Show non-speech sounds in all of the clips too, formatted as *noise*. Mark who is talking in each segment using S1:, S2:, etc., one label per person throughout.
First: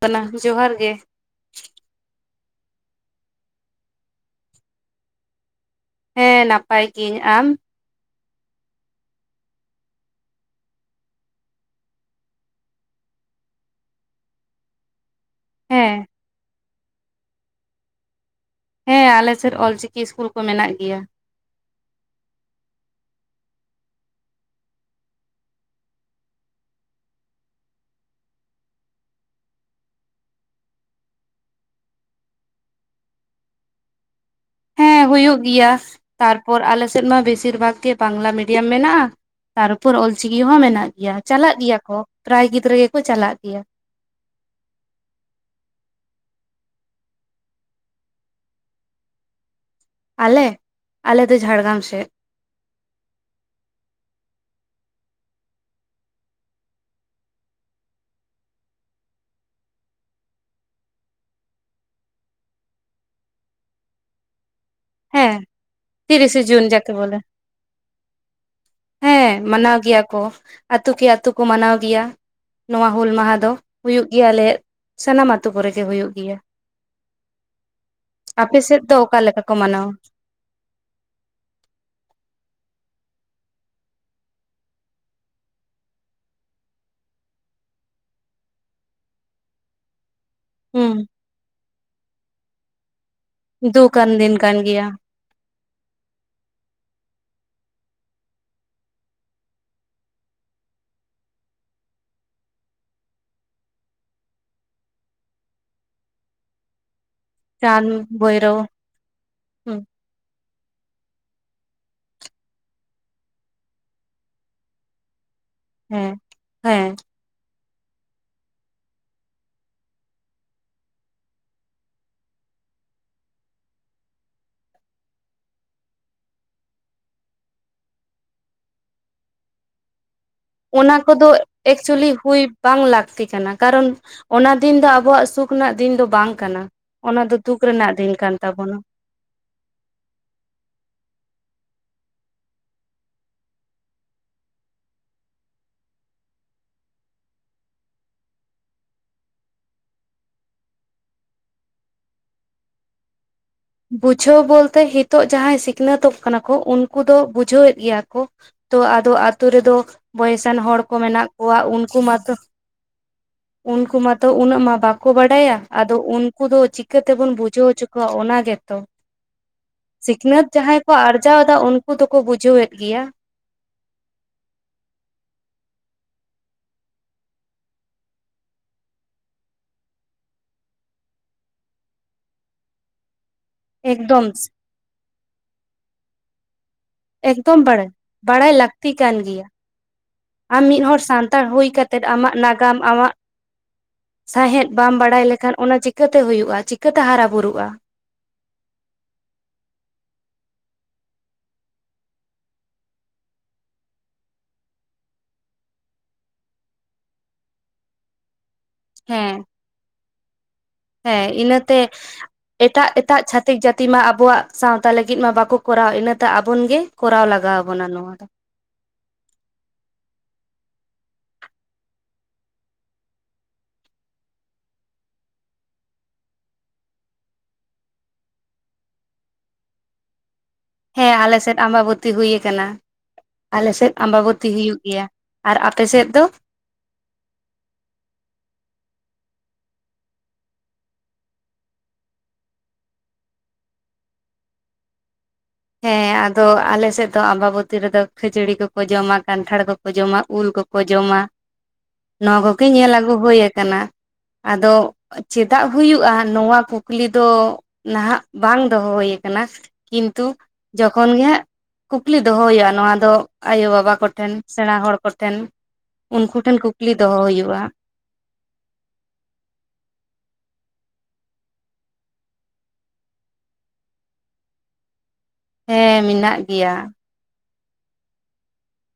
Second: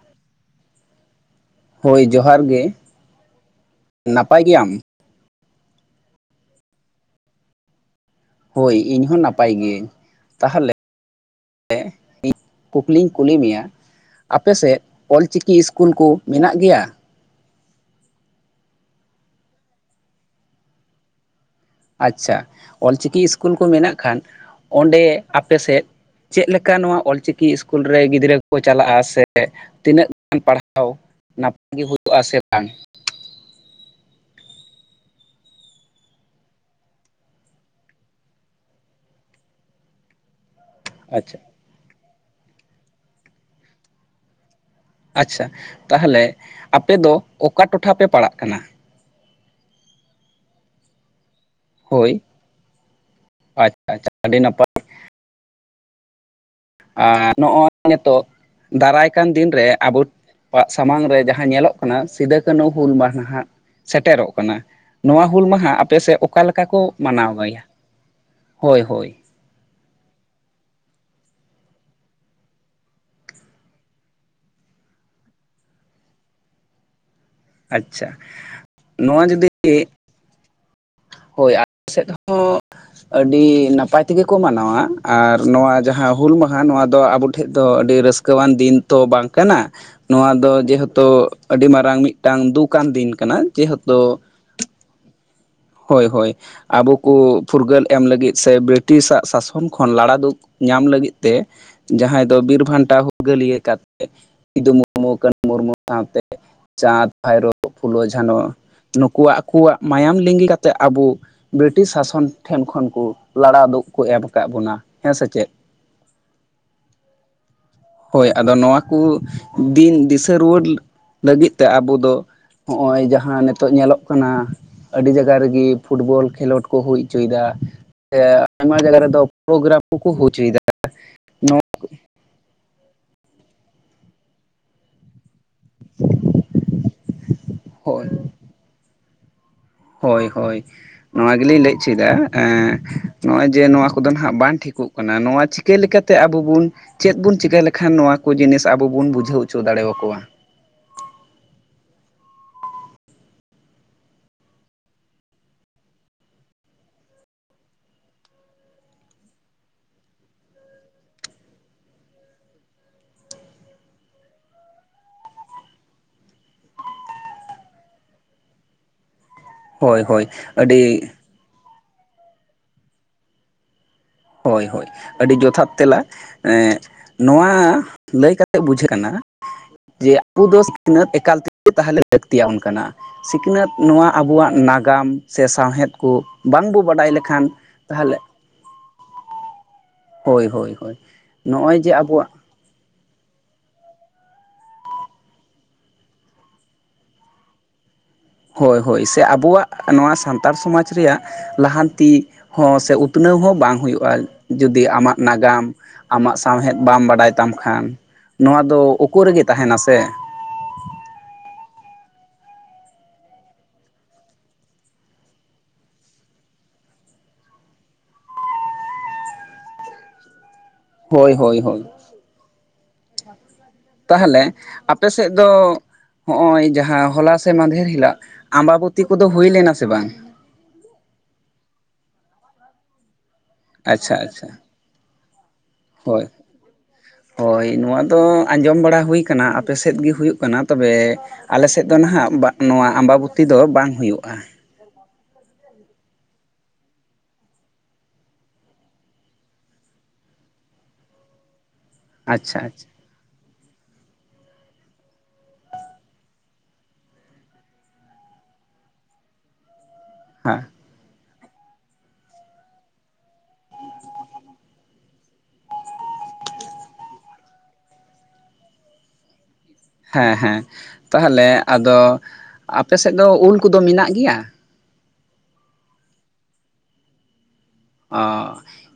S1: ᱠᱟᱱᱟ ᱡᱚᱦᱟᱨ ᱜᱮ᱾
S2: ᱦᱳᱭ ᱡᱚᱦᱟᱨ ᱜᱮ, ᱱᱟᱯᱟᱭ ᱜᱮᱭᱟᱢ?
S1: ᱦᱮᱸ ᱱᱟᱯᱟᱭ ᱜᱤᱧ ᱟᱢ?
S2: ᱦᱳᱭ ᱤᱧ ᱦᱚᱸ ᱱᱟᱯᱟᱭ ᱜᱤᱭᱟᱹᱧ, ᱛᱟᱦᱚᱞᱮ ᱤᱧ ᱠᱩᱠᱞᱤᱧ ᱠᱩᱞᱤ ᱢᱮᱭᱟ ᱟᱯᱮ ᱥᱮᱫ ᱚᱞᱪᱤᱠᱤ ᱤᱥᱠᱩᱞ
S1: ᱦᱮᱸ
S2: ᱠᱚ ᱢᱮᱱᱟᱜ ᱜᱮᱭᱟ?
S1: ᱦᱮᱸ ᱟᱞᱮᱥᱮᱫ ᱚᱞᱪᱤᱠᱤ ᱤᱥᱠᱩᱞ ᱠᱚ ᱢᱮᱱᱟᱜ ᱜᱮᱭᱟ᱾
S2: ᱟᱪᱪᱷᱟ ᱚᱞᱪᱤᱠᱤ ᱤᱥᱠᱩᱞ ᱠᱚ ᱢᱮᱱᱟᱜ ᱠᱷᱟᱱ ᱚᱸᱰᱮ ᱟᱯᱮ ᱥᱮᱫ ᱪᱮᱫ ᱞᱮᱠᱟ ᱱᱚᱣᱟ ᱚᱞᱪᱤᱠᱤ ᱤᱥᱠᱩᱞ ᱨᱮ ᱜᱤᱫᱽᱨᱟᱹ ᱠᱚ ᱠᱚ ᱪᱟᱞᱟᱜᱼᱟ ᱥᱮ ᱛᱤᱱᱟᱹᱜ ᱜᱟᱱ ᱯᱟᱲᱦᱟᱣ ᱱᱟᱯᱟᱭᱮ ᱦᱩᱭᱩᱜ ᱟ ᱥᱮ ᱵᱟᱝ?
S1: ᱦᱮᱸ ᱦᱩᱭᱩᱜ ᱜᱮᱭᱟ ᱛᱟᱨᱯᱚᱨ ᱟᱞᱮᱥᱮᱫ ᱢᱟ ᱵᱮᱥᱤᱨ ᱵᱷᱟᱜ ᱜᱮ ᱵᱟᱝᱞᱟ ᱢᱤᱰᱤᱭᱟᱢ ᱢᱮᱱᱟᱜᱼᱟ᱾ ᱛᱟᱨᱯᱚᱨ ᱚᱞᱪᱤᱠᱤ ᱦᱚᱸ ᱢᱮᱱᱟᱜ ᱜᱮᱭᱟ,
S2: ᱟᱪᱪᱷᱟ
S1: ᱪᱟᱞᱟᱜ ᱜᱮᱭᱟ ᱠᱚ ᱯᱨᱟᱭ ᱜᱤᱫᱽᱨᱟᱹ ᱜᱮᱠᱚ ᱪᱟᱞᱟᱜ ᱜᱮᱭᱟ
S2: ᱟᱪᱪᱷᱟ ᱛᱟᱦᱚᱞᱮ ᱟᱯᱮ ᱫᱚ ᱚᱠᱟ ᱴᱚᱴᱷᱟ ᱯᱮ ᱯᱟᱲᱟᱜ ᱠᱟᱱᱟ?
S1: ᱟᱞᱮ, ᱟᱞᱮ ᱫᱚ ᱡᱷᱟᱲᱜᱨᱟᱢ ᱥᱮᱫ
S2: ᱦᱳᱭ ᱟᱪᱪᱷᱟ ᱟᱪᱪᱷᱟ ᱟᱹᱰᱤ ᱱᱟᱯᱟᱭ᱾ ᱟᱨ ᱱᱚᱜᱼᱚᱭ ᱱᱤᱛᱚᱜ ᱫᱟᱨᱟᱭ ᱠᱟᱱ ᱫᱤᱱᱨᱮ ᱟᱵᱚ ᱠᱚᱭᱟᱜ ᱥᱟᱢᱟᱝ ᱨᱮ ᱡᱟᱦᱟᱸ ᱧᱮᱞᱚᱜ ᱠᱟᱱᱟ ᱥᱤᱫᱩᱼᱠᱟᱱᱦᱩ ᱦᱩᱞ ᱢᱟᱦᱟ ᱦᱟᱜ ᱥᱮᱴᱮᱨᱚᱜ ᱠᱟᱱᱟ᱾ ᱱᱚᱣᱟ
S1: ᱦᱮᱸ
S2: ᱦᱩᱞ ᱢᱟᱦᱟ ᱟᱯᱮ ᱥᱮᱫ
S1: ᱛᱤᱨᱤᱥᱮ
S2: ᱚᱠᱟ
S1: ᱡᱩᱱ
S2: ᱞᱮᱠᱟ ᱠᱚ
S1: ᱡᱟᱠᱮ ᱵᱚᱞᱮ
S2: ᱢᱟᱱᱟᱣ ᱜᱮᱭᱟ ᱾ ᱦᱳᱭ ᱦᱳᱭ
S1: ᱦᱮᱸ ᱢᱟᱱᱟᱣ ᱜᱮᱭᱟ ᱠᱚ ᱟᱛᱳ ᱠᱮ ᱟᱛᱳ ᱠᱚ ᱢᱟᱱᱟᱣ ᱜᱮᱭᱟ᱾ ᱱᱚᱣᱟ ᱦᱩᱞ ᱢᱟᱦᱟ ᱫᱚ ᱦᱩᱭᱩᱜ ᱜᱮᱭᱟ ᱟᱞᱮᱭᱟᱜ ᱥᱟᱱᱟᱢ ᱟᱛᱳ ᱠᱚᱨᱮ ᱜᱮ ᱦᱩᱭᱩᱜ ᱜᱮᱭᱟ᱾
S2: ᱟᱪᱪᱷᱟ
S1: ᱟᱯᱮ ᱥᱮᱫ ᱫᱚ
S2: ᱱᱚᱣᱟ
S1: ᱚᱠᱟᱞᱮᱠᱟ
S2: ᱡᱩᱫᱤ
S1: ᱠᱚ ᱢᱟᱱᱟᱣᱟ?
S2: ᱦᱳᱭ ᱟᱞᱮ ᱥᱮᱫ ᱦᱚᱸ ᱟᱹᱰᱤ ᱱᱟᱯᱟᱭ ᱛᱮᱜᱮ ᱠᱚ ᱢᱟᱱᱟᱣᱟ ᱟᱨ ᱱᱚᱣᱟ ᱡᱟᱦᱟᱸ ᱦᱩᱞ ᱢᱟᱦᱟ ᱱᱚᱣᱟ ᱫᱚ ᱟᱵᱚ ᱴᱷᱮᱡ ᱫᱚ ᱟᱹᱰᱤ ᱨᱟᱹᱥᱠᱟᱹ ᱠᱟᱹᱣᱟᱱ ᱫᱤᱱ ᱛᱚ ᱵᱟᱝ ᱠᱟᱱᱟ, ᱱᱚᱣᱟ ᱫᱚ
S1: ᱦᱩᱸ
S2: ᱡᱮᱦᱮᱛᱩ ᱟᱹᱰᱤ ᱢᱟᱨᱟᱝ ᱢᱤᱫᱴᱟᱝ ᱫᱩᱠᱟᱱ ᱫᱤᱱ ᱠᱟᱱᱟ᱾
S1: ᱫᱩᱠ ᱟᱱ
S2: ᱡᱮᱦᱮᱛᱩ
S1: ᱫᱤᱱ ᱠᱟᱱ ᱜᱮᱭᱟ᱾
S2: ᱦᱳᱭ ᱦᱳᱭ ᱟᱵᱚ ᱠᱚ ᱯᱷᱩᱨᱜᱟᱹᱞ ᱮᱢ ᱞᱟᱹᱜᱤᱫ ᱥᱮ ᱵᱨᱤᱴᱤᱥᱟᱜ ᱥᱟᱥᱚᱱ ᱠᱷᱚᱱ ᱞᱟᱲᱟ ᱫᱩᱠᱷᱼᱼ ᱧᱟᱢ ᱞᱟᱹᱜᱤᱫ ᱛᱮ ᱡᱟᱦᱟᱸᱭ ᱫᱚ ᱵᱤᱨᱵᱷᱟᱱᱴᱟ ᱦᱩᱨᱜᱟᱹᱞᱤᱭᱟᱹ ᱠᱟᱛᱮ ᱥᱤᱫᱩ ᱢᱩᱨᱢᱩ ᱠᱟᱱᱩ ᱢᱩᱨᱢᱩ ᱥᱟᱶᱛᱮ ᱪᱟᱸᱫᱽ ᱵᱷᱟᱭᱨᱳ ᱯᱷᱩᱞᱳ
S1: ᱪᱟᱸᱫ
S2: ᱡᱷᱟᱱᱚ
S1: ᱵᱷᱳᱭᱨᱳ
S2: ᱱᱩᱠᱩᱣᱟᱜ ᱟᱠᱚᱣᱟᱜ ᱢᱟᱭᱟᱢ ᱞᱤᱸᱜᱤ ᱠᱟᱛᱮᱼᱼ ᱼᱼᱛᱮ ᱟᱵᱚ ᱵᱨᱤᱴᱤᱥ ᱥᱟᱥᱚᱱ ᱴᱷᱮᱱ ᱠᱷᱚᱱ ᱠᱚ ᱞᱟᱲᱟᱣ ᱫᱩᱜ ᱠᱚ ᱮᱢ ᱟᱠᱟᱫ ᱵᱚᱱᱟ ᱦᱮᱸ ᱥᱮ ᱪᱮᱫ
S1: ᱦᱮᱸ ᱦᱮᱸ
S2: ᱦᱳᱭ ᱟᱫᱚ ᱱᱚᱣᱟ ᱠᱚ ᱫᱤᱱ ᱫᱤᱥᱟᱹ ᱨᱩᱣᱟᱹᱲ ᱞᱟᱹᱜᱤᱫ ᱛᱮ ᱟᱵᱚ ᱫᱚ ᱦᱸᱚᱜ-ᱚᱭ ᱡᱟᱦᱟᱸ ᱱᱤᱛᱚᱜ ᱧᱮᱞᱚᱜ ᱠᱟᱱᱟ ᱟᱹᱰᱤ ᱡᱟᱭᱜᱟ ᱡᱟᱭᱜᱟ ᱨᱮᱜᱮ ᱯᱷᱩᱴᱵᱚᱞ ᱠᱷᱮᱞᱳᱰ ᱠᱚ ᱦᱩᱭ ᱦᱚᱪᱚᱭᱮᱫᱟ ᱥᱮ ᱟᱭᱢᱟ ᱡᱟᱭᱜᱟ ᱨᱮᱫᱚ ᱯᱨᱳᱜᱨᱟᱢ ᱠᱚᱠᱚ ᱦᱳᱭ ᱦᱚᱪᱚᱭ ᱫᱟ
S1: ᱚᱱᱟ ᱠᱚᱫᱚ ᱮᱠᱪᱩᱭᱮᱞᱤ ᱦᱩᱭ ᱵᱟᱝ ᱞᱟᱹᱠᱛᱤ ᱠᱟᱱᱟ, ᱠᱟᱨᱚᱱ ᱚᱱᱟ ᱫᱤᱱ ᱫᱚ ᱟᱵᱚᱣᱟᱜ ᱥᱩᱠ ᱥᱩᱠ ᱨᱮᱱᱟᱜ ᱫᱤᱱ ᱫᱚ ᱵᱟᱝ ᱠᱟᱱᱟ, ᱚᱱᱟ ᱫᱚ ᱫᱩᱠ ᱨᱮᱱᱟᱜ
S2: ᱦᱳᱭ
S1: ᱫᱤᱱ ᱠᱟᱱ ᱛᱟᱵᱚᱱᱟ᱾
S2: ᱦᱳᱭ ᱦᱳᱭ ᱱᱚᱣᱟ ᱜᱮᱞᱤᱧ ᱞᱟᱹᱭ ᱚᱪᱚᱭ ᱱᱚᱜᱼᱚᱭ ᱡᱮ ᱱᱚᱣᱟ ᱠᱚᱫᱚ ᱱᱟᱦᱟᱜ ᱵᱟᱝ ᱴᱷᱤᱠᱚᱜ ᱠᱟᱱᱟ ᱠᱟᱱᱟ ᱱᱚᱣᱟ ᱪᱤᱠᱟᱹ ᱞᱮᱠᱟᱛᱮ ᱟᱵᱚ ᱵᱚᱱ ᱪᱮᱫ ᱵᱚᱱ ᱪᱤᱠᱟᱹ ᱞᱮᱠᱷᱟᱱ ᱱᱚᱣᱟ ᱠᱚ ᱡᱤᱱᱤᱥ ᱟᱵᱚ ᱵᱚᱱ ᱵᱩᱡᱷᱟᱹᱣ ᱦᱚᱪᱚ ᱫᱟᱲᱮᱭᱟ ᱠᱚᱣᱟ
S1: ᱵᱩᱡᱷᱟᱹᱣ ᱵᱚᱞᱛᱮ ᱱᱤᱛᱚᱜ ᱡᱟᱦᱟᱸᱭ ᱥᱤᱠᱷᱱᱟᱹᱛᱚᱜ ᱠᱟᱱᱟ ᱠᱚ ᱩᱱᱠᱩ ᱫᱚ ᱵᱩᱡᱷᱟᱹᱣᱮᱫ ᱜᱮᱭᱟ ᱠᱚ᱾ ᱛᱚ ᱟᱫᱚ ᱟᱛᱳ ᱨᱮᱫᱚ ᱵᱚᱭᱮᱥᱟᱱ ᱦᱚᱲ ᱠᱚ ᱢᱮᱱᱟᱜ ᱠᱚᱣᱟ ᱩᱱᱠᱩ ᱢᱟᱛᱚ ᱩᱱᱠᱩ ᱢᱟᱛᱚ ᱩᱱᱟᱹᱜ ᱢᱟ ᱵᱟᱠᱚ ᱵᱟᱰᱟᱭᱟ ᱟᱫᱚ ᱩᱱᱠᱩ ᱫᱚ ᱪᱤᱠᱟᱹ ᱛᱮᱵᱩᱱ ᱵᱩᱡᱷᱟᱹᱣ ᱦᱚᱪᱚ ᱠᱚᱣᱟ ᱚᱱᱟ ᱜᱮᱛᱚ
S2: ᱦᱳᱭ ᱦᱳᱭ
S1: ᱥᱤᱠᱷᱱᱟᱹᱛ ᱡᱟᱦᱟᱸᱭ ᱠᱚ
S2: ᱟᱹᱰᱤ
S1: ᱟᱨᱡᱟᱣ ᱫᱟ ᱩᱱᱠᱩ ᱫᱚᱠᱚ ᱵᱩᱡᱷᱟᱹᱣᱮᱫ ᱜᱮᱭᱟ᱾
S2: ᱦᱳᱭ ᱦᱳᱭ ᱟᱹᱰᱤ ᱡᱚᱛᱷᱟᱛ ᱛᱮᱞᱟ ᱮ ᱱᱚᱣᱟ ᱞᱟᱹᱭ ᱠᱟᱛᱮᱫ ᱵᱩᱡᱷᱟᱹᱜ ᱠᱟᱱᱟ ᱡᱮ ᱟᱵᱩ ᱫᱚ ᱥᱤᱠᱷᱱᱟᱹᱛ ᱮᱠᱟᱞ ᱛᱮᱜᱮ ᱞᱟᱹᱠᱛᱤᱭᱟ ᱵᱚᱱ ᱠᱟᱱᱟ ᱥᱤᱠᱷᱱᱟᱹᱛ ᱱᱚᱣᱟ
S1: ᱮᱠᱫᱚᱢ
S2: ᱟᱵᱚᱣᱟᱜ ᱱᱟᱜᱟᱢ ᱥᱮ ᱥᱟᱶᱦᱮᱫ ᱠᱚ ᱵᱟᱝᱵᱚ ᱵᱟᱰᱟᱭ ᱞᱮᱠᱷᱟᱱ
S1: ᱮᱠᱫᱚᱢ ᱵᱟᱲᱟᱭ
S2: ᱛᱟᱦᱚᱞᱮ
S1: ᱵᱟᱲᱟᱭ ᱞᱟᱹᱠᱛᱤ ᱠᱟᱱ ᱜᱮᱭᱟ
S2: ᱦᱳᱭ
S1: ᱟᱢ
S2: ᱦᱳᱭ
S1: ᱢᱤᱫ
S2: ᱦᱳᱭ
S1: ᱦᱚᱲ ᱥᱟᱱᱛᱟᱲ ᱦᱩᱭ
S2: ᱱᱚᱜᱼᱚᱭ ᱡᱮ
S1: ᱠᱟᱛᱮᱜ
S2: ᱟᱵᱚᱣᱟᱜ
S1: ᱟᱢᱟᱜ ᱱᱟᱜᱟᱢ ᱟᱢᱟᱜ ᱥᱟᱶᱦᱮᱫ ᱵᱟᱢ ᱵᱟᱲᱟᱭ ᱞᱮᱠᱷᱟᱱ ᱚᱱᱟ ᱪᱤᱠᱟᱹᱛᱮ ᱦᱩᱭᱩᱜᱭᱼᱟ ᱪᱤᱠᱟᱹᱛᱮ ᱦᱟᱨᱟ ᱵᱩᱨᱩᱜᱼᱟ᱾
S2: ᱦᱳᱭ ᱦᱳᱭ ᱥᱮ ᱟᱵᱚᱣᱟᱜ ᱱᱚᱣᱟ ᱥᱟᱱᱛᱟᱲ ᱥᱚᱢᱟᱡᱽ ᱨᱮᱭᱟᱜ ᱞᱟᱦᱟᱱᱛᱤ ᱦᱚᱸ ᱥᱮ ᱩᱛᱱᱟᱹᱣ ᱦᱚᱸ ᱵᱟᱝ ᱦᱩᱭᱩᱜᱼᱟ ᱡᱩᱫᱤ ᱟᱢᱟᱜ ᱱᱟᱜᱟᱢ ᱟᱢᱟᱜ ᱥᱟᱶᱦᱮᱫ ᱵᱟᱢ ᱵᱟᱰᱟᱭ ᱛᱟᱢ ᱠᱷᱟᱱ ᱱᱚᱣᱟ ᱫᱚ ᱳᱠ ᱨᱮᱜᱮ
S1: ᱦᱮᱸ
S2: ᱛᱟᱦᱮᱱᱟ ᱥᱮ
S1: ᱦᱮᱸ ᱤᱱᱟᱹᱛᱮ ᱮᱴᱟᱜ ᱮᱴᱟᱜ ᱪᱷᱟᱹᱛᱤᱠ ᱡᱟᱹᱛᱤ ᱢᱟ ᱟᱵᱚᱣᱟᱜ ᱥᱟᱶᱛᱟ ᱞᱟᱹᱜᱤᱫ ᱢᱟ ᱵᱟᱠᱚ ᱠᱚᱨᱟᱣᱟ ᱤᱱᱟᱹᱛᱮ ᱟᱵᱚᱱ ᱜᱮ ᱠᱚᱨᱟᱣ ᱞᱟᱜᱟᱣ ᱟᱵᱚᱱᱟ ᱱᱚᱣᱟ ᱫᱚ᱾
S2: ᱦᱳᱭ ᱦᱳᱭ ᱦᱳᱭ᱾ *unintelligible* ᱛᱟᱦᱚᱞᱮ ᱟᱯᱮ ᱥᱮᱫ ᱫᱚ ᱦᱚᱜ-ᱚᱭ ᱡᱟᱦᱟᱸ ᱦᱚᱞᱟ ᱥᱮ ᱢᱟᱫᱷᱮᱨ ᱦᱤᱞᱳᱜ ᱟᱢᱵᱟᱵᱚᱛᱤ ᱠᱚᱫᱚ ᱦᱩᱭ ᱞᱮᱱᱟ ᱥᱮ ᱵᱟᱝ?
S1: ᱦᱮᱸ ᱟᱞᱮᱥᱮᱫ ᱟᱢᱵᱟᱵᱚᱛᱤ ᱦᱩᱭ ᱟᱠᱟᱱᱟ, ᱟᱞᱮᱥᱮᱫ
S2: ᱟᱪᱪᱷᱟ
S1: ᱟᱢᱵᱟᱵᱚᱛᱤ
S2: ᱟᱪᱪᱷᱟ
S1: ᱦᱩᱭᱩᱜ ᱜᱮᱭᱟ ᱟᱨ ᱟᱯ ᱟᱯᱮᱥᱮᱫ ᱫᱚ
S2: ᱦᱳᱭ ᱦᱳᱭ ᱱᱚᱣᱟ ᱫᱚ ᱟᱸᱡᱚᱢ ᱵᱟᱲᱟ ᱦᱩᱭ ᱟᱠᱟᱱᱟ ᱟᱯᱮᱥᱮᱫ ᱜᱮ ᱦᱩᱭᱩᱜ ᱠᱟᱱᱟ ᱛᱚᱵᱮ ᱟᱞᱮ ᱥᱮᱫ ᱫᱚ ᱱᱟᱦᱟᱜ ᱱᱚᱣᱟ ᱟᱢᱵᱟᱵᱩᱛᱤ ᱫᱚ ᱵᱟᱝ ᱦᱩᱭᱩᱜ-ᱟ᱾
S1: ᱦᱮᱸ ᱟᱫᱚ ᱟᱞᱮᱥᱮᱫ ᱫᱚ ᱟᱢᱵᱟᱵᱚᱛᱤ ᱨᱮᱫᱚ ᱠᱷᱟᱹᱡᱟᱹᱲᱤ ᱠᱚᱠᱚ ᱡᱚᱢᱟ, ᱠᱟᱱᱴᱷᱟᱲ ᱠᱚᱠᱚ ᱡᱚᱢᱟ, ᱩᱞ ᱠᱚᱠᱚ ᱠᱚ ᱡᱚᱢᱟ ᱱᱚᱣᱟ ᱠᱚᱜᱮ
S2: ᱟᱪᱪᱷᱟ ᱟᱪᱪᱷᱟ
S1: ᱧᱮᱞ ᱟᱹᱜᱩ ᱦᱩᱭ ᱟᱠᱟᱱᱟ ᱟᱫᱚ ᱪᱮᱫᱟᱜ ᱦᱩᱭᱩᱜ-ᱟ ᱱᱚᱣᱟ ᱠᱩᱠᱞᱤ ᱫᱚ ᱱᱟᱦᱟᱜ ᱵᱟᱝ ᱫᱚᱦᱚ ᱦᱩᱭ‌ ᱟᱠᱟᱱᱟ᱾ ᱠᱤᱱᱛᱩ
S2: ᱦᱮᱸ
S1: ᱡᱚᱠᱷᱚᱱ ᱜᱮᱦᱟᱜ ᱠᱩᱠᱞᱤ ᱫᱚᱦᱚ ᱦᱩᱭᱩᱜ-ᱟ ᱱᱚᱣᱟ ᱫᱚ ᱟᱭᱳ ᱵᱟᱵᱟ ᱠᱚᱴᱷᱮᱱ ᱥᱮᱬᱟ ᱦᱚᱲ ᱠᱚᱴᱷᱮᱱ᱾ ᱩᱱᱠᱩ ᱴᱷᱮᱱ ᱠᱩᱠᱞᱤ ᱫᱚᱦᱚ ᱦᱩᱭᱩᱜ-ᱟ᱾
S2: ᱦᱮᱸ ᱦᱮᱸ ᱛᱟᱦᱚᱞᱮ ᱟᱫᱚ ᱟᱯᱮᱥᱮᱫ ᱫᱚ ᱩᱞ ᱠᱚᱫᱚ ᱢᱤᱱᱟᱜ ᱜᱮᱭᱟ?
S1: ᱦᱮᱸ ᱢᱮᱱᱟᱜ ᱜᱮᱭᱟ᱾
S2: ᱚ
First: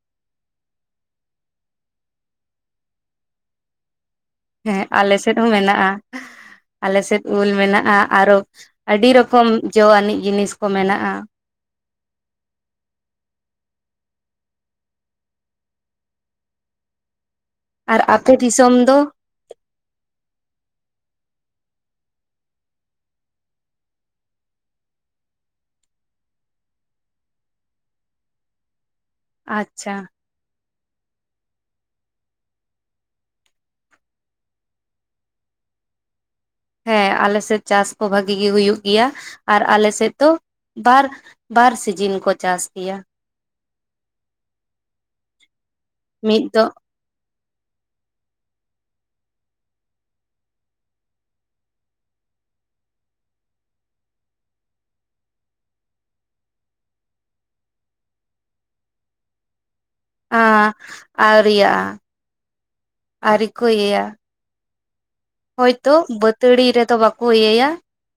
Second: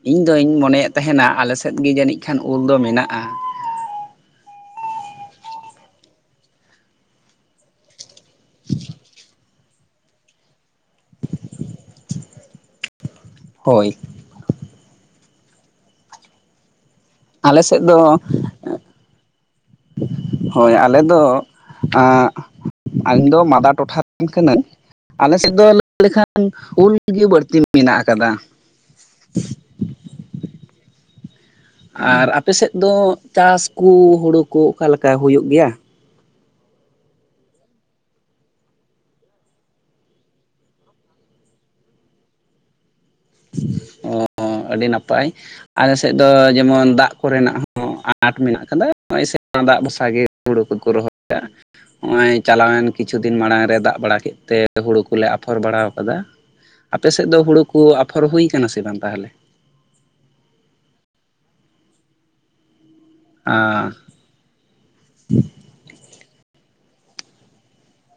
S2: ᱤᱧ ᱫᱩᱧ ᱢᱚᱱᱮᱭᱮᱫ ᱛᱟᱦᱮᱱᱟ ᱟᱞᱮ ᱥᱮᱫ ᱜᱮ ᱡᱟᱹᱱᱤᱡ ᱠᱷᱟᱱ ᱩᱞ ᱫᱚ ᱢᱮᱱᱟᱜ-ᱟ᱾
S1: ᱦᱮᱸ ᱟᱞᱮ ᱥᱮᱫ ᱦᱚᱸ ᱢᱮᱱᱟᱜ-ᱟ ᱟᱞᱮ ᱥᱮᱫ ᱩᱞ ᱢᱮᱱᱟᱜ-ᱟ᱾ ᱟᱨᱚ ᱟᱹᱰᱤ ᱨᱚᱠᱚᱢ ᱡᱚ ᱟᱹᱱᱤᱡ ᱡᱤᱱᱤᱥ ᱠᱚ ᱢᱮᱱᱟᱜ-ᱟ᱾
S2: ᱦᱳᱭ ᱟᱞᱮ ᱥᱮᱫ ᱫᱚ
S1: ᱟᱨ ᱟᱯᱮ ᱫᱤᱥᱚᱢ ᱫᱚ *unintelligible*
S2: ᱦᱳᱭ ᱟᱞᱮ ᱫᱚ ᱤᱧᱫᱚ ᱢᱟᱫᱟ ᱴᱚᱴᱷᱟ ᱨᱮᱱ ᱠᱟᱹᱱᱟᱹᱧ᱾ ᱟᱞᱮ ᱥᱮᱫ ᱫᱚ ᱞᱟᱹᱭ ᱞᱮᱠᱷᱟᱱ ᱩᱞᱜᱮ ᱵᱟᱹᱲᱛᱤ ᱢᱮᱱᱟᱜ ᱟᱠᱟᱫᱟ᱾
S1: ᱟᱪᱪᱷᱟ
S2: ᱟᱨ ᱟᱯᱮᱥᱮᱫ ᱫᱚ ᱪᱟᱥ ᱠᱚ ᱦᱩᱲᱩ ᱠᱚ ᱚᱠᱟᱞᱮᱠᱟ ᱦᱩᱭᱩᱜ ᱜᱮᱭᱟ?
S1: ᱦᱮᱸ ᱟᱞᱮ ᱥᱮᱫ ᱪᱟᱥ ᱠᱚ ᱵᱷᱟᱹᱜᱤ ᱜᱮ ᱦᱩᱭᱩᱜ ᱜᱮᱭᱟ ᱟᱨ ᱟᱞᱮ ᱥᱮᱫ ᱫᱚ ᱵᱟᱨ ᱵᱟᱨ ᱥᱤᱡᱤᱱ ᱠᱚ ᱪᱟᱥ ᱜᱮᱭᱟ᱾
S2: ᱚᱻ ᱟᱹᱰᱤ ᱱᱟᱯᱟᱭ ᱟᱞᱮ ᱥᱮᱫ ᱫᱚ ᱡᱮᱢᱚᱱ ᱫᱟᱜ ᱠᱚᱨᱮᱱᱟᱜ ᱦᱚᱸ ᱟᱸᱴ ᱢᱮᱱᱟᱜ ᱠᱟᱫᱟ ᱦᱚᱜ-ᱚᱭ ᱥᱮ ᱫᱟᱜ ᱵᱷᱚᱨᱥᱟ ᱜᱮ ᱦᱩᱲᱩ ᱠᱚᱠᱚ ᱨᱚᱦᱚᱭᱟ᱾ ᱱᱚᱜ-ᱚᱭ ᱪᱟᱞᱟᱣᱮᱱ ᱠᱤᱪᱷᱩ ᱫᱤᱱ ᱢᱟᱲᱟᱝ ᱨᱮ ᱫᱟᱜ ᱵᱟᱲᱟ ᱠᱮᱫ ᱛᱮ ᱦᱩᱲᱩ ᱠᱚᱞᱮ ᱟᱯᱷᱚᱨ ᱵᱟᱲᱟ ᱟᱠᱟᱫᱟ᱾ ᱟᱯᱮ ᱥᱮᱫ ᱫᱚ ᱦᱩᱲᱩ ᱠᱚ ᱟᱯᱷᱚᱨ ᱦᱩᱭ ᱠᱟᱱᱟ ᱥᱮ ᱵᱟᱝ ᱛᱟᱦᱚᱞᱮ?
S1: ᱟᱻ ᱟᱹᱣᱨᱤᱭᱟᱜ-ᱟ ᱟᱣᱨᱤ ᱠᱚ
S2: ᱟᱸ
S1: ᱤᱭᱟᱹᱭᱟ᱾ ᱦᱚᱭᱛᱚ ᱵᱟᱹᱛᱟᱹᱲᱤ ᱨᱮᱫᱚ ᱵᱟᱠᱚ ᱤᱭᱟᱹᱭᱟ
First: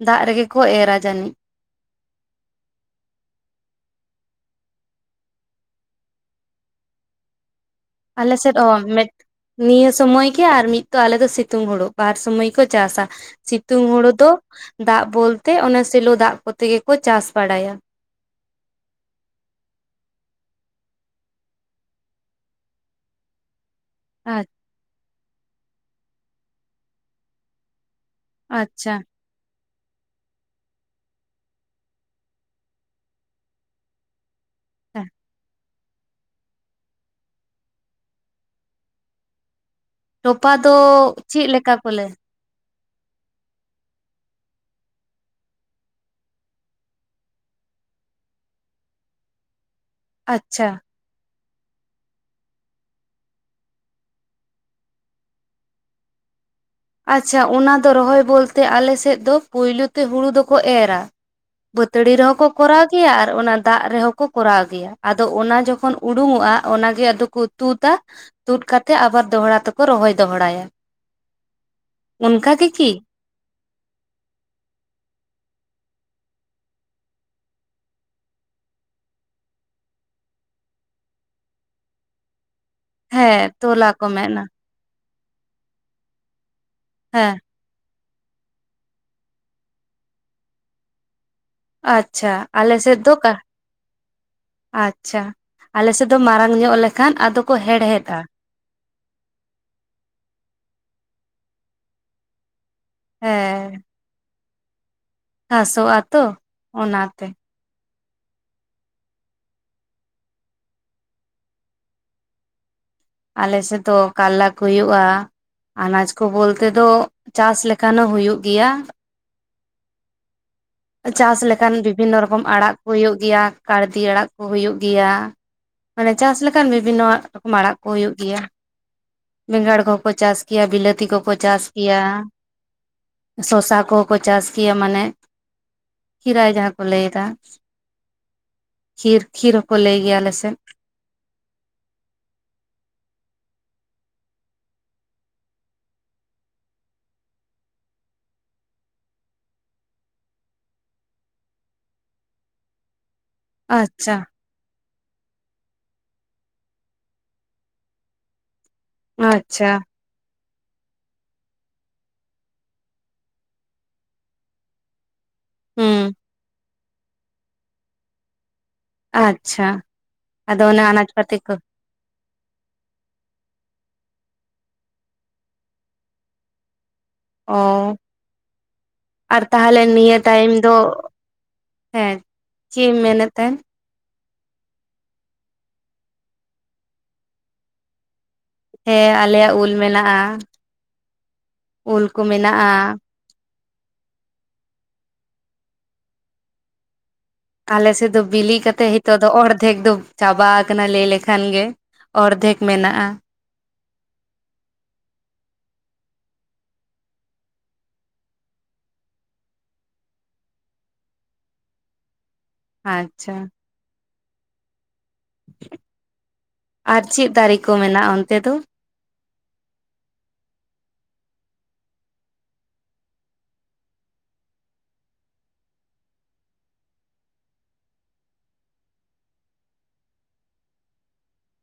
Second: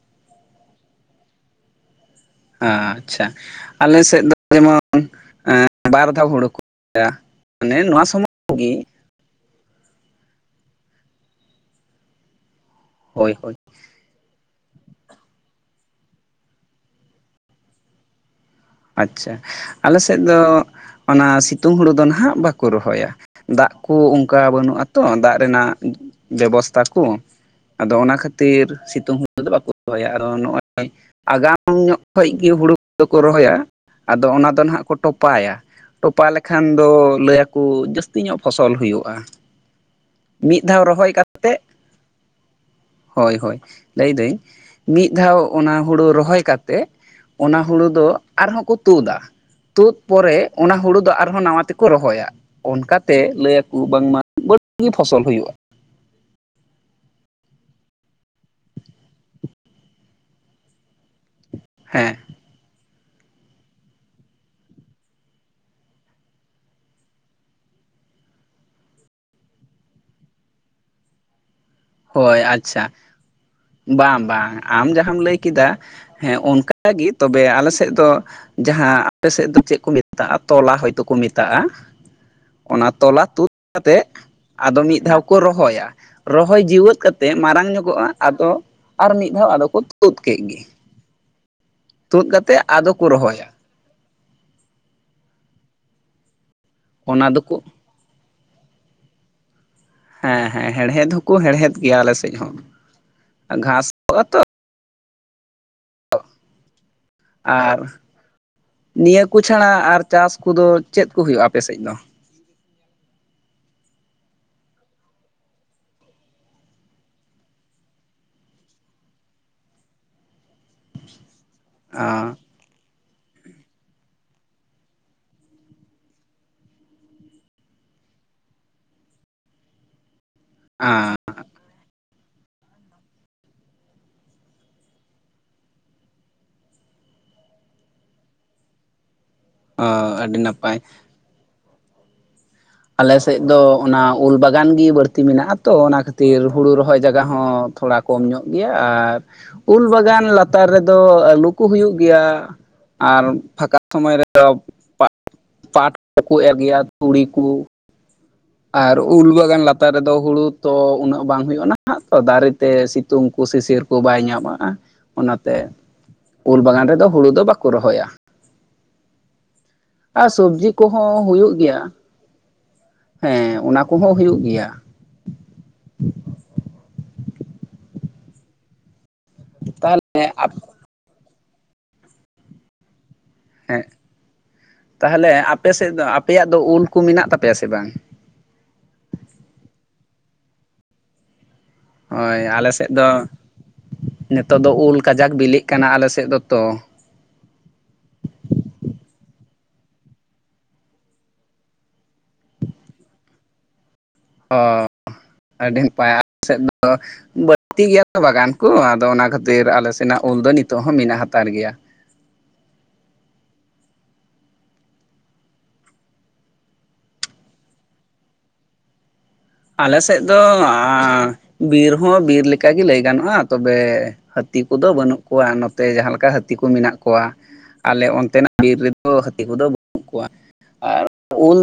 S1: ᱫᱟᱜ ᱨᱮᱜᱮ ᱠᱚ ᱮᱨᱟ ᱡᱟᱹᱱᱤᱡ᱾
S2: ᱟᱪᱪᱷᱟ ᱟᱞᱮ ᱥᱮᱫ ᱫᱚ ᱡᱮᱢᱚᱱ ᱵᱟᱨ ᱫᱷᱟᱣ ᱦᱩᱲᱩ ᱠᱚ ᱢᱟᱱᱮ ᱱᱚᱣᱟ ᱥᱚᱢᱚᱭ
S1: ᱟᱞᱮᱥᱮᱫ ᱚ
S2: ᱜᱮ
S1: *unintelligible* ᱱᱤᱭᱟᱹ ᱥᱩᱢᱚᱭ ᱜᱮ ᱟᱨ ᱢᱤᱫᱚ ᱟᱞᱮ ᱫᱚ ᱥᱤᱛᱩᱝ ᱦᱩᱲᱩ ᱵᱟᱨ ᱥᱚᱢᱚᱭ ᱠᱚ ᱪᱟᱥᱟ ᱥᱤ
S2: ᱦᱳᱭ ᱦᱳᱭ
S1: ᱥᱤᱛᱩᱝ ᱦᱳᱲᱳ ᱫᱚ ᱫᱟᱜ ᱵᱚᱞᱛᱮ ᱚᱱᱟ ᱥᱮᱞᱳ ᱫᱟᱜ ᱠᱚᱛᱮ ᱜᱮᱠᱚ ᱪᱟᱥ ᱵᱟᱲᱟᱭᱟ
S2: ᱟᱪᱪᱷᱟ ᱟᱞᱮ ᱥᱮᱫ ᱫᱚ ᱚᱱᱟ ᱥᱤᱛᱩᱝ ᱦᱩᱲᱩ ᱫᱚ ᱱᱟᱦᱟᱜ ᱵᱟᱠᱚ ᱨᱚᱦᱚᱭᱟ ᱫᱟᱜ ᱠᱚ ᱚᱱᱠᱟ ᱵᱟᱹᱱᱩᱜ ᱟᱛ ᱛᱚ ᱫᱟᱜ ᱨᱮᱱᱟᱜ ᱵᱮᱵᱚᱥᱛᱟ ᱠᱚ ᱟᱫᱚ ᱚᱱᱟ ᱠᱷᱟᱹᱛᱤᱨ
S1: ᱟᱪᱪᱷᱟ
S2: ᱥᱤᱛᱩᱝ ᱩᱱᱟᱜ ᱫᱚ ᱵᱟᱠᱚ ᱨᱚᱦᱚᱭᱟ ᱟᱫᱚ ᱱᱚᱜ-ᱚᱭ ᱟᱜᱟᱢ ᱧᱚᱜ ᱠᱷᱚᱱ ᱜᱮ ᱦᱩᱲᱩ ᱠᱚᱫᱚ ᱠᱚ ᱨᱚᱦᱚᱭᱟ ᱟᱫᱚ ᱚᱱᱟ ᱫᱚ ᱱᱟᱦᱟᱸᱜ ᱠᱚ
S1: ᱦᱮᱸ
S2: ᱴᱚᱯᱟᱭᱟ ᱴᱚᱯᱟ ᱞᱮᱠᱷᱟᱱ ᱫᱚ ᱞᱟᱹᱭᱟᱠᱚ ᱡᱟᱹᱥᱛᱤ ᱧᱚᱜ ᱯᱷᱚᱥᱚᱞ ᱦᱩᱭᱩᱜ-ᱟ᱾
S1: ᱴᱚᱯᱟ ᱫᱚ ᱪᱮᱫ ᱞᱮᱠᱟ ᱠᱚ ᱞᱟᱹᱭᱟ
S2: ᱦᱳᱭ ᱦᱳᱭ ᱞᱟᱹᱭᱫᱟᱹᱧ ᱢᱤᱫ ᱫᱷᱟᱣ ᱚᱱᱟ ᱦᱩᱲᱩ ᱨᱚᱦᱚᱭ ᱠᱟᱛᱮᱫ ᱚᱱᱟ ᱦᱩᱲᱩ ᱫᱚ ᱟᱨᱦᱚᱸ ᱠᱚ ᱛᱩᱫᱟ ᱛᱩᱫ ᱯᱚᱨᱮ
S1: ᱟᱪᱪᱷᱟ
S2: ᱚᱱᱟ ᱦᱩᱲᱩ ᱫᱚ ᱟᱨᱦᱚᱸ ᱱᱟᱣᱟ ᱛᱮᱠᱚ ᱠᱚ ᱨᱚᱦᱚᱭᱟ ᱚᱱᱠᱟᱛᱮ ᱞᱟᱹᱭᱟᱠᱚ ᱵᱟᱝᱢᱟ ᱵᱟᱹᱲᱛᱤ ᱜᱮ ᱯᱷᱚᱥᱚᱞ ᱦᱩᱭᱩᱜ-ᱟ᱾
S1: ᱟᱪᱪᱷᱟ ᱚᱱᱟ ᱫᱚ ᱨᱚᱦᱚᱭ ᱵᱚᱞᱛᱮ ᱟᱞᱮᱥᱮᱫ ᱫᱚ ᱯᱩᱭᱞᱩ ᱛᱮ ᱦᱩᱲᱩ ᱫᱚᱠᱚ ᱮᱨᱟ ᱵᱷᱟᱹᱛᱟᱹᱲᱤ
S2: ᱦᱮᱸ
S1: ᱨᱮᱦᱚᱸ ᱠᱚ ᱠᱚᱨᱟᱣ ᱜᱮᱭᱟ ᱟᱨ ᱚᱱᱟ ᱫᱟᱜ ᱨᱮᱦᱚᱸ ᱠᱚ ᱠᱚᱨᱟᱣ ᱜᱮᱭᱟ ᱟᱫᱚ ᱚᱱᱟ ᱡᱚᱠᱷᱚᱱ ᱩᱰᱩᱠᱚᱜᱼᱟ ᱚᱱᱟᱜᱮ ᱟᱫᱚ ᱠᱚ ᱛᱩᱫᱟ ᱛᱩᱫ ᱠᱟᱛᱮᱜ ᱟᱵᱟᱨ ᱫᱚᱦᱲᱟ ᱛᱮᱠᱚ ᱨᱚᱦᱚᱭ ᱫᱚᱦᱲᱟᱭᱟ᱾
S2: ᱦᱳᱭ
S1: ᱚᱱᱠᱟ ᱜᱮ
S2: ᱟᱪᱪᱷᱟ
S1: ᱠᱤ
S2: ᱵᱟᱝ ᱵᱟᱝ ᱟᱢ ᱡᱟᱦᱟᱸᱢ ᱞᱟᱹᱭ ᱠᱮᱫᱟ᱾ ᱦᱮᱸ ᱚᱱᱠᱟᱜᱮ ᱛᱚᱵᱮ ᱟᱞᱮ ᱥᱮᱫ ᱫᱚ ᱡᱟᱦᱟᱸ ᱟᱯᱮ ᱥᱮᱫ ᱫᱚ ᱪᱮᱫ ᱠᱚ ᱢᱮᱛᱟᱜᱼᱟ ᱛᱚᱞᱟ ᱦᱚᱭᱛᱳ ᱠᱚ ᱢᱮᱛᱟᱜᱼᱟ᱾ ᱚᱱᱟ ᱛᱚᱞᱟ ᱛᱩᱫ
S1: ᱦᱮᱸ ᱛᱚᱞᱟ ᱠᱚ
S2: ᱠᱟᱛᱮᱜ
S1: ᱢᱮᱱᱟ
S2: ᱟᱫᱚ ᱢᱤᱫ ᱫᱷᱟᱣ ᱠᱚ ᱨᱚᱦᱚᱭᱟ ᱦᱚᱭ ᱡᱤᱣᱮᱫ
S1: ᱦᱮᱸ
S2: ᱠᱟᱛᱮᱫ ᱢᱟᱨᱟᱝ ᱧᱚᱜᱚᱜᱼᱟ ᱟᱫᱚ ᱟᱨ ᱢᱤᱫ ᱫᱷᱟᱣ ᱟᱫᱚ ᱠᱚ ᱛᱩᱫ ᱠᱮᱫ ᱜᱮ ᱛᱩᱫ
S1: ᱟᱪᱪᱷᱟ
S2: ᱠᱟᱛᱮᱫ
S1: ᱟᱞᱮ
S2: ᱟᱫᱚ
S1: ᱥᱮᱫ
S2: ᱠᱚ
S1: ᱫᱚ ᱠᱟ
S2: ᱨᱚᱦᱚᱭᱟ᱾
S1: ᱟᱪᱪᱷᱟ ᱟᱞᱮ ᱥᱮᱫ ᱫᱚ ᱢᱟᱨᱟᱝ ᱧᱚᱜ ᱞᱮᱠᱷᱟᱱ
S2: ᱚᱱᱟ
S1: ᱟᱫᱚ ᱠᱚ
S2: ᱫᱚᱠᱚ
S1: ᱦᱮᱲᱦᱮᱫᱼᱟ᱾
S2: ᱦᱮᱸ ᱦᱮᱸ ᱦᱮᱲᱦᱮᱫ ᱦᱚᱸᱠᱚ ᱦᱮᱲᱦᱮᱫ ᱜᱮᱭᱟ ᱟᱞᱮ ᱥᱮᱫ ᱦᱚᱸ ᱜᱷᱟᱥ ᱟᱛᱚ
S1: ᱜᱷᱟᱥᱚᱜ ᱟᱛᱚ ᱚᱱᱟᱛᱮ
S2: ᱟᱨ ᱱᱤᱭᱟᱹ ᱠᱚ ᱪᱷᱟᱲᱟ ᱟᱨ ᱪᱟᱥ ᱠᱚᱫᱚ ᱪᱮᱫ ᱠᱚ ᱦᱩᱭᱩᱜᱼᱟ ᱟᱯᱮᱥᱮᱫ ᱫᱚ
S1: ᱟᱞᱮᱥᱮᱫ ᱫᱚ ᱠᱟᱨᱞᱟ ᱠᱚ ᱦᱩᱭᱩᱜᱼᱟ᱾ ᱟᱱᱟᱡ ᱠᱚ ᱵᱚᱞᱛᱮ ᱫᱚ ᱪᱟᱥ ᱞᱮᱠᱷᱟᱱ ᱦᱚᱸ ᱦᱳᱭᱳᱜ ᱜᱮᱭᱟ᱾ ᱪᱟᱥ ᱞᱮᱠᱷᱟᱱ ᱵᱤᱵᱷᱤᱱᱱᱚ ᱨᱚᱠᱚᱢ ᱟᱲᱟᱜ ᱠᱚ ᱦᱩᱭᱩᱜ ᱜᱮᱭᱟ ᱠᱟᱲᱫᱤ ᱟᱲᱟᱜ ᱠᱚ ᱦᱩᱭᱩᱜ ᱜᱮᱭᱟ᱾ ᱢᱟᱱᱮ ᱪᱟᱥ ᱞᱮᱠᱷᱟᱱ ᱵᱤᱵᱷᱤᱱᱱᱚᱣᱟᱜ ᱟᱲᱟᱜ ᱠᱚ ᱦᱩᱭᱩᱜ ᱜᱮᱭᱟ ᱾ᱵᱮᱸᱜᱟᱲ ᱠᱚᱦᱚᱸ ᱠᱚ ᱪᱟᱥ ᱜᱮᱭᱟ‍᱾ ᱠᱮᱭᱟ ᱵᱤᱞᱟᱹᱛᱤ ᱠᱚᱠᱚ ᱪᱟᱥ ᱠᱮᱭᱟ᱾ ᱥᱚᱥᱟ ᱠᱚᱦᱚᱸ ᱠᱚ ᱪᱟᱥ ᱜᱮᱭᱟ ᱢᱟᱱᱮ ᱠᱷᱤᱨᱟᱭ ᱡᱟᱦᱟᱸ ᱠᱚ ᱞᱟᱹᱭ ᱮᱫᱟ᱾ ᱠᱷᱤᱨ ᱠᱷᱤᱨ ᱦᱚᱸᱠᱚ ᱞᱟᱹᱭ ᱜᱮᱭᱟ
S2: ᱟᱹᱰᱤ
S1: ᱟᱞᱮᱥᱮᱱ
S2: ᱱᱟᱯᱟᱭ ᱟᱞᱮᱥᱮᱫ ᱫᱚ ᱚᱱᱟ ᱩᱞ ᱵᱟᱜᱟᱱ ᱜᱮ ᱵᱟᱹᱲᱛᱤ ᱢᱮᱱᱟᱜᱼᱟ ᱟ ᱛᱚ ᱚᱱᱟ ᱠᱷᱟᱹᱛᱤᱨ ᱦᱩᱲᱩ ᱨᱚᱦᱚᱭ ᱡᱟᱭᱜᱟ ᱦᱚᱸ ᱛᱷᱚᱲᱟ ᱠᱚᱢ ᱧᱚᱜ ᱜᱮᱭᱟ᱾ ᱟᱨ ᱩᱞ ᱵᱟᱜᱟᱱ ᱞᱟᱛᱟᱨ ᱨᱮᱫᱚ ᱟᱹᱞᱩ ᱠᱚ ᱦᱩᱭᱩᱜ ᱜᱮᱭᱟ᱾ ᱟᱨ ᱯᱷᱟᱠᱟ ᱥᱚᱢᱚᱭ
S1: ᱟᱪᱪᱷᱟ
S2: ᱨᱮᱫᱚ ᱯᱟ ᱯᱟᱴ ᱠᱚᱠᱚ ᱮᱨ ᱜᱮᱭᱟ ᱛᱩᱲᱤ ᱠᱚ ᱟᱨ ᱩᱞ ᱵᱟᱜᱟᱱ
S1: ᱟᱪᱪᱷᱟ
S2: ᱞᱟᱛᱟᱨ ᱨᱮᱫᱚ ᱦᱩᱲᱩ ᱛᱚ ᱩᱱᱟᱹᱜ ᱵᱟᱝ ᱦᱩᱭᱩᱜᱼᱟ ᱱᱟᱦᱟᱜ ᱛᱚ ᱫᱟᱨᱮᱛᱮ ᱥᱤᱛᱩᱝ ᱠᱚ ᱥᱤᱥᱤᱨ ᱠᱚ ᱵᱟᱭ ᱧᱟᱢᱟᱜᱼᱟ᱾ ᱚᱱᱟᱛᱮ
S1: ᱦᱩᱸ
S2: ᱩᱞ ᱵᱟᱜᱟᱱ ᱨᱮᱫᱚ ᱦᱩᱲᱩ ᱫᱚ ᱵᱟᱠᱚ ᱨᱚᱦᱚᱭᱟ᱾
S1: ᱟᱪᱪᱷᱟ
S2: ᱟᱨ
S1: ᱟᱫᱚ
S2: ᱥᱚᱵᱡᱤ
S1: ᱚᱱᱟ ᱟᱱᱟᱡ
S2: ᱠᱚᱦᱚᱸ
S1: ᱯᱟᱹᱛᱤ
S2: ᱦᱩᱭᱩᱜ
S1: ᱠᱚ
S2: ᱜᱮᱭᱟ᱾ ᱦᱮᱸ ᱚᱱᱟ ᱠᱚᱦᱚᱸ ᱦᱩᱭᱩᱜ ᱜᱮᱭᱟ᱾
S1: ᱚ ᱟᱨ ᱛᱟᱦᱞᱮ ᱱᱤᱭᱟᱹ
S2: ᱛᱟᱦᱚᱞᱮ
S1: ᱴᱟᱭᱤᱢ ᱫᱚ ᱦᱮᱸ ᱪᱮᱫ ᱮᱢ ᱢᱮᱱᱮᱫ ᱛᱟᱦᱮᱱ
S2: ᱦᱮᱸ ᱛᱟᱦᱚᱞᱮ ᱟᱯᱮ ᱥᱮᱫ ᱫᱚ ᱟᱯᱮᱭᱟᱜ ᱫᱚ ᱩᱞ ᱠᱚ ᱢᱮᱱᱟᱜ ᱛᱟᱯᱮᱭᱟ ᱥᱮ ᱵᱟᱝ
S1: ᱦᱮᱸ ᱟᱞᱮᱭᱟᱜ ᱩᱞ ᱢᱮᱱᱟᱜᱼᱟ᱾ ᱩᱞ ᱠᱚ ᱢᱮᱱᱟᱜᱼᱟ᱾
S2: ᱱᱤᱛᱳᱜ ᱫᱚ ᱩᱞ ᱠᱟᱡᱟᱠ ᱵᱤᱞᱤᱜ ᱠᱟᱱᱟ ᱟᱞᱮ ᱥᱮᱫ ᱫᱚᱛᱚ
S1: ᱟᱞᱮ ᱥᱮᱫ ᱫᱚ ᱵᱤᱞᱤ ᱠᱟᱛᱮᱜ ᱱᱤᱛᱚᱜ ᱫᱚ ᱚᱨᱫᱷᱮᱠ ᱫᱚ ᱪᱟᱵᱟ ᱟᱠᱟᱱᱟ ᱞᱟᱹᱭ ᱞᱮᱠᱷᱟᱱ ᱜᱮ ᱚᱨᱫᱷᱮᱠ ᱢᱮᱱᱟᱜᱼᱟ᱾
S2: ᱚ ᱟᱹᱰᱤ ᱱᱟᱯᱟᱭ *unintelligible* ᱟᱞᱮ ᱥᱮᱫ ᱫᱚ ᱵᱟᱹᱲᱛᱤ ᱜᱮᱭᱟ ᱛᱚ ᱵᱟᱜᱟᱱ ᱠᱚ ᱟᱫᱚ ᱚᱱᱟ ᱠᱷᱟᱹᱛᱤᱨ ᱟᱞᱮ ᱥᱮᱱᱟᱜ ᱩᱞ ᱫᱚ ᱱᱤᱛᱚᱜ ᱦᱚᱸ ᱢᱮᱱᱟᱜ ᱦᱟᱛᱟᱲ ᱜᱮᱭᱟ᱾
S1: ᱟᱪᱪᱷᱟ ᱟᱨ ᱪᱮᱫ ᱫᱟᱨᱮ ᱠᱚ ᱢᱮᱱᱟᱜᱼᱟ ᱚᱱᱛᱮ ᱫᱚ?
S2: ᱟᱞᱮᱥᱮᱫ ᱫᱚ ᱟᱸᱻ ᱵᱤᱨ ᱦᱚᱸ ᱵᱤᱨ ᱞᱮᱠᱟᱜᱮ ᱞᱟᱹᱭ ᱜᱟᱱᱚᱜᱼᱟ ᱛᱚᱵᱮ ᱦᱟᱹᱛᱤ ᱠᱚᱫᱚ ᱵᱟᱹᱱᱩᱜ ᱠᱚᱣᱟ ᱱᱚᱛᱮ ᱡᱟᱦᱟᱸ ᱞᱮᱠᱟ ᱦᱟᱹᱛᱤ ᱠᱚ ᱢᱮᱱᱟᱜ ᱠᱚᱣᱟ᱾ ᱟᱞᱮ ᱚᱱᱛᱮᱱᱟᱜ ᱵᱤᱨ ᱨᱮ ᱫᱚ ᱦᱟᱹᱛᱤ ᱠᱚ ᱫᱚ ᱵᱟᱹᱱᱩᱜ ᱠᱚᱣᱟ᱾ ᱟᱨ ᱩᱞ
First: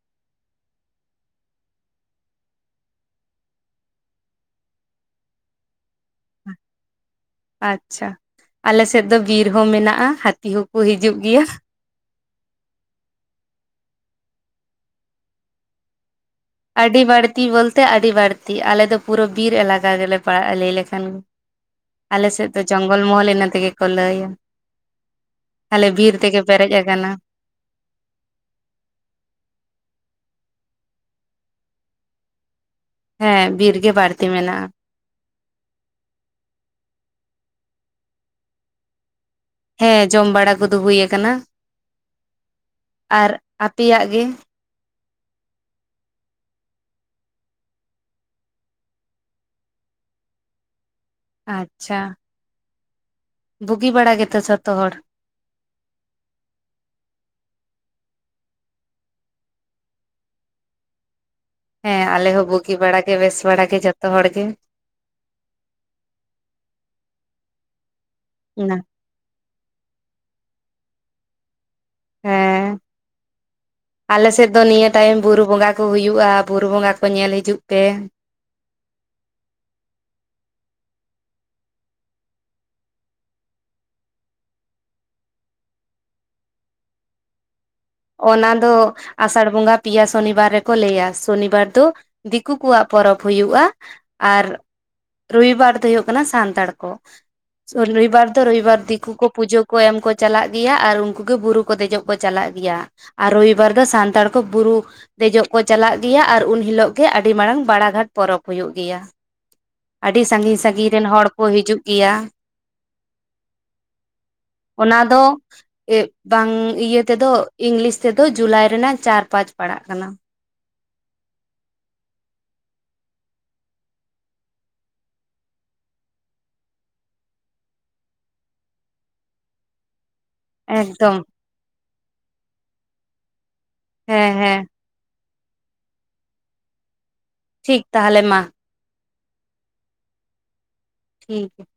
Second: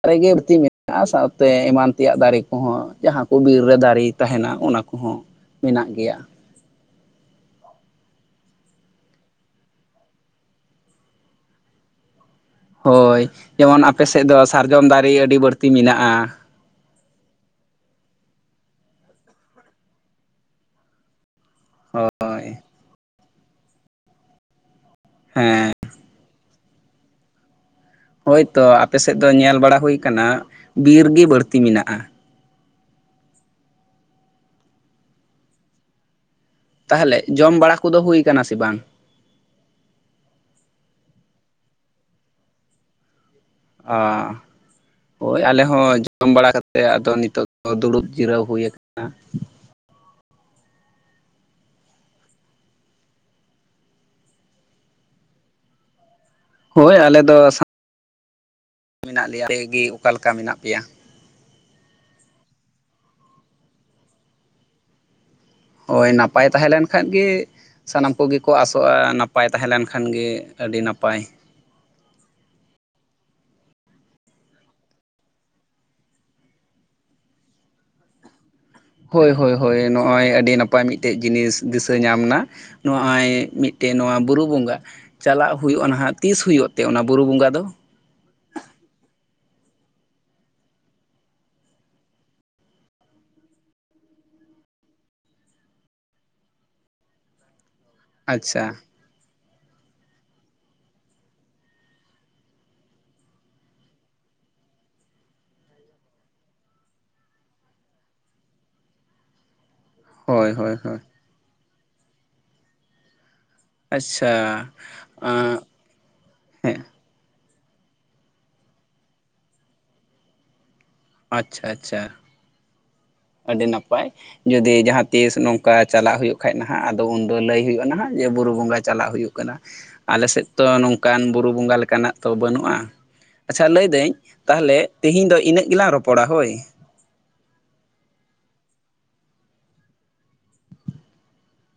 S2: ᱫᱟᱨᱮ ᱜᱮ ᱵᱟᱹᱲᱛᱤ ᱢᱮᱱᱟᱜᱼᱟ ᱥᱟᱶᱛᱮ ᱮᱢᱟᱱ ᱛᱮᱭᱟᱜ ᱫᱟᱨᱮ ᱠᱚᱦᱚᱸ ᱡᱟᱦᱟᱸ ᱠᱚ ᱜᱤ ᱵᱤᱨ ᱨᱮ ᱫᱟᱨᱮ ᱛᱟᱦᱮᱱᱟ ᱚᱱᱟ ᱠᱚᱦᱚᱸ ᱢᱮᱱᱟᱜ ᱜᱮᱭᱟ᱾
S1: ᱦᱮᱸ *unintelligible* ᱟᱪᱼᱪᱷᱟ ᱟᱞᱮ ᱥᱮᱫ ᱫᱚ ᱵᱤᱨ ᱦᱚᱸ ᱢᱮᱱᱟᱜᱼᱟ ᱦᱟᱹᱛᱤ ᱦᱚᱸᱠᱚ ᱦᱤᱡᱩᱜ ᱜᱮᱭᱟ᱾
S2: ᱦᱳᱭ ᱡᱮᱢᱚᱱ ᱟᱯᱮ ᱥᱮᱫ ᱫᱚ ᱥᱟᱨᱡᱚᱢ ᱫᱟᱨᱮ ᱟᱹᱰᱤ ᱵᱟᱹᱲᱛᱤ ᱢᱮᱱᱟᱜᱼᱟ᱾
S1: ᱟᱹᱰᱤ ᱵᱟᱹᱲᱛᱤ ᱵᱚᱞᱼᱛᱮ ᱟᱹᱰᱤ ᱵᱟᱹᱲᱛᱤ ᱟᱞᱮ ᱫᱚ ᱯᱩᱨᱟᱹ ᱵᱤᱨ ᱮᱞᱟᱠᱟ ᱜᱮ ᱞᱮ ᱯᱟᱲᱟᱜᱼᱟ ᱞᱟᱹᱭ ᱞᱮᱠᱷᱟᱱ ᱜᱮ ᱟᱞᱮ ᱥᱮᱫ ᱫᱚ
S2: ᱦᱳᱭ
S1: ᱡᱚᱝᱜᱚᱞ ᱢᱚᱦᱚᱞ ᱤᱱᱟᱹ ᱛᱮ ᱜᱮ ᱠᱚ ᱞᱟᱹᱭᱟ᱾
S2: ᱦᱮᱸ
S1: ᱟᱞᱮ ᱵᱤᱨ ᱛᱮ ᱜᱮ ᱯᱮᱨᱮᱡ ᱟᱠᱟᱱᱟ᱾
S2: ᱦᱳᱭᱛᱚ ᱟᱯᱮᱥᱮᱫ ᱫᱚ ᱧᱮᱞ ᱵᱟᱲᱟ ᱦᱩᱭᱩᱭᱟ ᱟᱠᱟᱱᱟ, ᱵᱤᱨ ᱜᱤ ᱵᱟᱹᱲᱛᱤ ᱢᱮᱱᱟᱜᱼᱟ᱾
S1: ᱦᱮᱸ ᱵᱤᱨ ᱜᱤ ᱵᱟᱹᱲᱛᱤ ᱢᱮᱱᱟᱜᱼᱟ᱾
S2: ᱛᱟᱦᱚᱞᱮ ᱡᱚᱢ ᱵᱟᱲᱟ ᱠᱚ ᱫᱚ ᱦᱩᱭ ᱟᱠᱟᱱᱟ ᱥᱮ ᱵᱟᱝ?
S1: ᱦᱮᱸ ᱡᱚᱢ ᱵᱟᱲᱟ ᱠᱚ ᱫᱚ ᱦᱩᱭ ᱟᱠᱟᱱᱟ ᱟᱨ
S2: ᱟᱼ
S1: ᱟᱯᱮᱭᱟᱜ ᱜᱮ
S2: ᱦᱳᱭ ᱟᱞᱮ ᱦᱚᱸ ᱡᱚᱢ ᱵᱟᱲᱟ ᱠᱟᱛᱮᱫ ᱟᱫᱚ ᱱᱤᱛᱚᱜ ᱫᱚ ᱫᱩᱲᱩᱵ ᱡᱤᱨᱟᱹᱣ ᱦᱩᱭᱩ ᱟᱠᱟᱱᱟ᱾
S1: ᱟᱪᱪᱷᱟ, ᱵᱩᱜᱤ ᱵᱟᱲᱟ ᱜᱮᱛᱚ ᱡᱷᱚᱛᱚ ᱦᱚᱲ?
S2: ᱦᱳᱭ ᱟᱞᱮ ᱫᱚ ᱥᱟᱸ ᱢᱮᱱᱟᱜ ᱞᱮᱭᱟ ᱟᱯᱮ ᱜᱮ ᱚᱠᱟᱞᱮᱠᱟ ᱢᱮᱱᱟᱜ ᱯᱮᱭᱟ?
S1: ᱦᱮᱸ ᱟᱞᱮ ᱦᱚᱸ ᱵᱩᱜᱤ ᱵᱟᱲᱟᱜ ᱜᱮ, ᱵᱮᱥ ᱵᱟᱲᱟᱜ ᱜᱮ ᱡᱚᱛᱚ ᱦᱚᱲ ᱜᱮ᱾
S2: ᱦᱳᱭ ᱱᱟᱯᱟᱭ ᱛᱟᱦᱮᱸ ᱞᱮᱱ ᱠᱷᱟᱱ ᱜᱮ ᱥᱟᱱᱟᱢ ᱠᱚᱜᱮ ᱠᱚ
S1: ᱚᱱᱟ
S2: ᱟᱥᱚᱜᱼᱟ ᱱᱟᱯᱟᱭ ᱛᱟᱦᱮᱸ ᱞᱮᱱ ᱠᱷᱟᱱ ᱜᱤ ᱟᱹᱰᱤ ᱱᱟᱯᱟᱭ
S1: ᱦᱮᱸᱻ ᱟᱞᱮ ᱥᱮᱫ ᱫᱚ ᱱᱤᱭᱟᱹ ᱴᱟᱭᱤᱢ ᱵᱩᱨᱩ ᱵᱚᱸᱜᱟ ᱠᱚ ᱦᱩᱭᱩᱜᱼᱟ ᱵᱩᱨᱩ ᱵᱚᱸᱜᱟ ᱠᱚ ᱧᱮᱞ ᱦᱤᱡᱩᱜ ᱯᱮ
S2: ᱦᱳᱭ, ᱦᱳᱭ, ᱦᱳᱭ ᱱᱚᱜᱼᱚᱭ ᱟᱹᱰᱤ ᱱᱟᱯᱟᱭ ᱢᱤᱫᱴᱮᱡ ᱡᱤᱱᱤᱥ ᱫᱤᱥᱟᱹ ᱧᱟᱢᱱᱟ ᱱᱚᱜᱼᱚᱭ ᱢᱤᱫ ᱴᱮᱱ ᱱᱚᱣᱟ ᱵᱩᱨᱩ ᱵᱚᱸᱜᱟ ᱪᱟᱞᱟᱜ ᱦᱩᱭᱩᱜᱼᱟ ᱱᱟᱦᱟᱜ ᱛᱤᱥ ᱦᱩᱭᱩᱜ ᱛᱮ ᱚᱱᱟ ᱵᱩᱨᱩ ᱵᱚᱸᱜᱟ ᱫᱚ?
S1: ᱚᱱᱟ ᱫᱚ ᱟᱥᱟᱲ ᱵᱚᱸᱜᱟ ᱯᱮᱭᱟ ᱥᱚᱱᱤᱵᱟᱨ ᱨᱮᱠᱚ ᱞᱟᱹᱭᱟ ᱥᱚᱱᱤᱵᱟᱨ ᱫᱚ ᱫᱤᱠᱩ ᱠᱚᱣᱟᱜ ᱯᱚᱨᱚᱵᱽ ᱦᱩᱭᱩᱜᱼᱟ ᱟᱨ ᱨᱚᱵᱤᱵᱟᱨ ᱫᱚ ᱦᱩᱭᱩᱜ ᱠᱟᱱᱟ ᱥᱟᱱᱛᱟᱲ ᱠᱚ *unintelligible* ᱚᱵᱤᱵᱟᱨ ᱫᱚ
S2: ᱟᱪᱪᱷᱟ
S1: ᱨᱚᱵᱤᱵᱟᱨ ᱫᱤᱠᱩ ᱠᱚ ᱯᱩᱡᱟᱹ ᱠᱚ ᱮᱢ ᱠᱚ ᱪᱟᱞᱟᱜ ᱜᱮᱭᱟ ᱟᱨ ᱩᱱᱠᱩ ᱜᱮ ᱵᱩᱨᱩ ᱠᱚ ᱫᱮᱡᱚᱜ ᱠᱚ ᱪᱟᱞᱟᱜ ᱜᱮᱭᱟ ᱟᱨ ᱨᱳᱵᱤ ᱵᱟᱨ ᱫᱚ ᱥᱟᱱᱛᱟᱲ ᱠᱚ ᱵᱩᱨᱩ ᱫᱮᱡᱚᱜ ᱠᱚ ᱪᱟᱞᱟᱜ ᱜᱮᱭᱟ ᱟᱨ ᱩᱱ ᱦᱤᱞᱳᱜ ᱜᱮ ᱟᱹᱰᱤ ᱢᱟᱨᱟᱝ ᱵᱟᱲᱟ ᱜᱷᱟᱴ ᱯᱚᱨᱚᱵᱽ ᱦᱩᱭᱩᱜ ᱜᱮᱭᱟ᱾ ᱟᱹᱰᱤ
S2: ᱦᱳᱭ
S1: ᱥᱟᱹᱜᱤᱧ
S2: ᱦᱳᱭ
S1: ᱥᱟᱹᱜᱤᱧ
S2: ᱦᱳᱭ
S1: ᱨᱮᱱ ᱦᱚᱲ ᱠᱚ ᱦᱤᱡᱩᱜ ᱜᱮᱭᱟ
S2: ᱟᱪᱪᱷᱟ
S1: ᱚᱱᱟ ᱫᱚ ᱤᱷᱼᱵᱟᱝ
S2: ᱦᱮᱸ
S1: ᱤᱭᱟᱹ *unintelligible* ᱛᱮ ᱫᱚ ᱤᱝᱞᱤᱥ ᱛᱮᱫᱚ ᱡᱩᱞᱟᱭ ᱨᱮᱱᱟᱜ ᱪᱟᱨ, ᱯᱟᱸᱪ ᱯᱟᱲᱟᱜ ᱠᱟᱱᱟ
S2: ᱟᱪᱪᱷᱟᱼᱟᱪᱪᱷᱟ ᱟᱹᱰᱤ ᱱᱟᱯᱟᱭ ᱡᱩᱫᱤ ᱡᱟᱦᱟᱸ ᱛᱤᱥ ᱱᱚᱝᱠᱟ ᱪᱟᱞᱟᱜ ᱦᱩᱭᱩᱜ ᱠᱷᱟᱡ ᱱᱟᱦᱟᱜ ᱟᱫᱚ ᱩᱱᱫᱚ ᱞᱟᱹᱭ ᱦᱩᱭᱩᱜᱼᱟ ᱱᱟᱦᱟᱜ ᱡᱮ ᱵᱩᱨᱩ ᱵᱚᱸᱜᱟ ᱪᱟᱞᱟᱜ ᱦᱩᱭᱩᱜ ᱠᱟᱱᱟ ᱟᱞᱮ ᱥᱮᱫ ᱛᱚ
S1: ᱮᱠᱫᱚᱢ
S2: ᱱᱚᱝᱠᱟᱱ ᱵᱩᱨᱩ ᱵᱚᱸᱜᱟ ᱞᱮᱠᱟᱱᱟᱜ ᱛᱚ ᱵᱟᱹᱱᱩᱜᱼᱟ ᱟᱪᱪᱷᱟ ᱞᱟᱹᱭ ᱫᱟᱹᱧ
S1: ᱦᱮᱸ ᱦᱮᱸ
S2: ᱛᱟᱦᱚᱞᱮ ᱛᱤᱦᱤᱧ ᱫᱚ ᱤᱱᱟᱹᱜ ᱜᱮᱞᱟᱝ ᱨᱚᱯᱚᱲᱟ ᱦᱳᱭ
S1: ᱴᱷᱤᱠ ᱛᱟᱦᱞᱮ ᱢᱟ ᱴᱷᱤᱠ *unintelligible*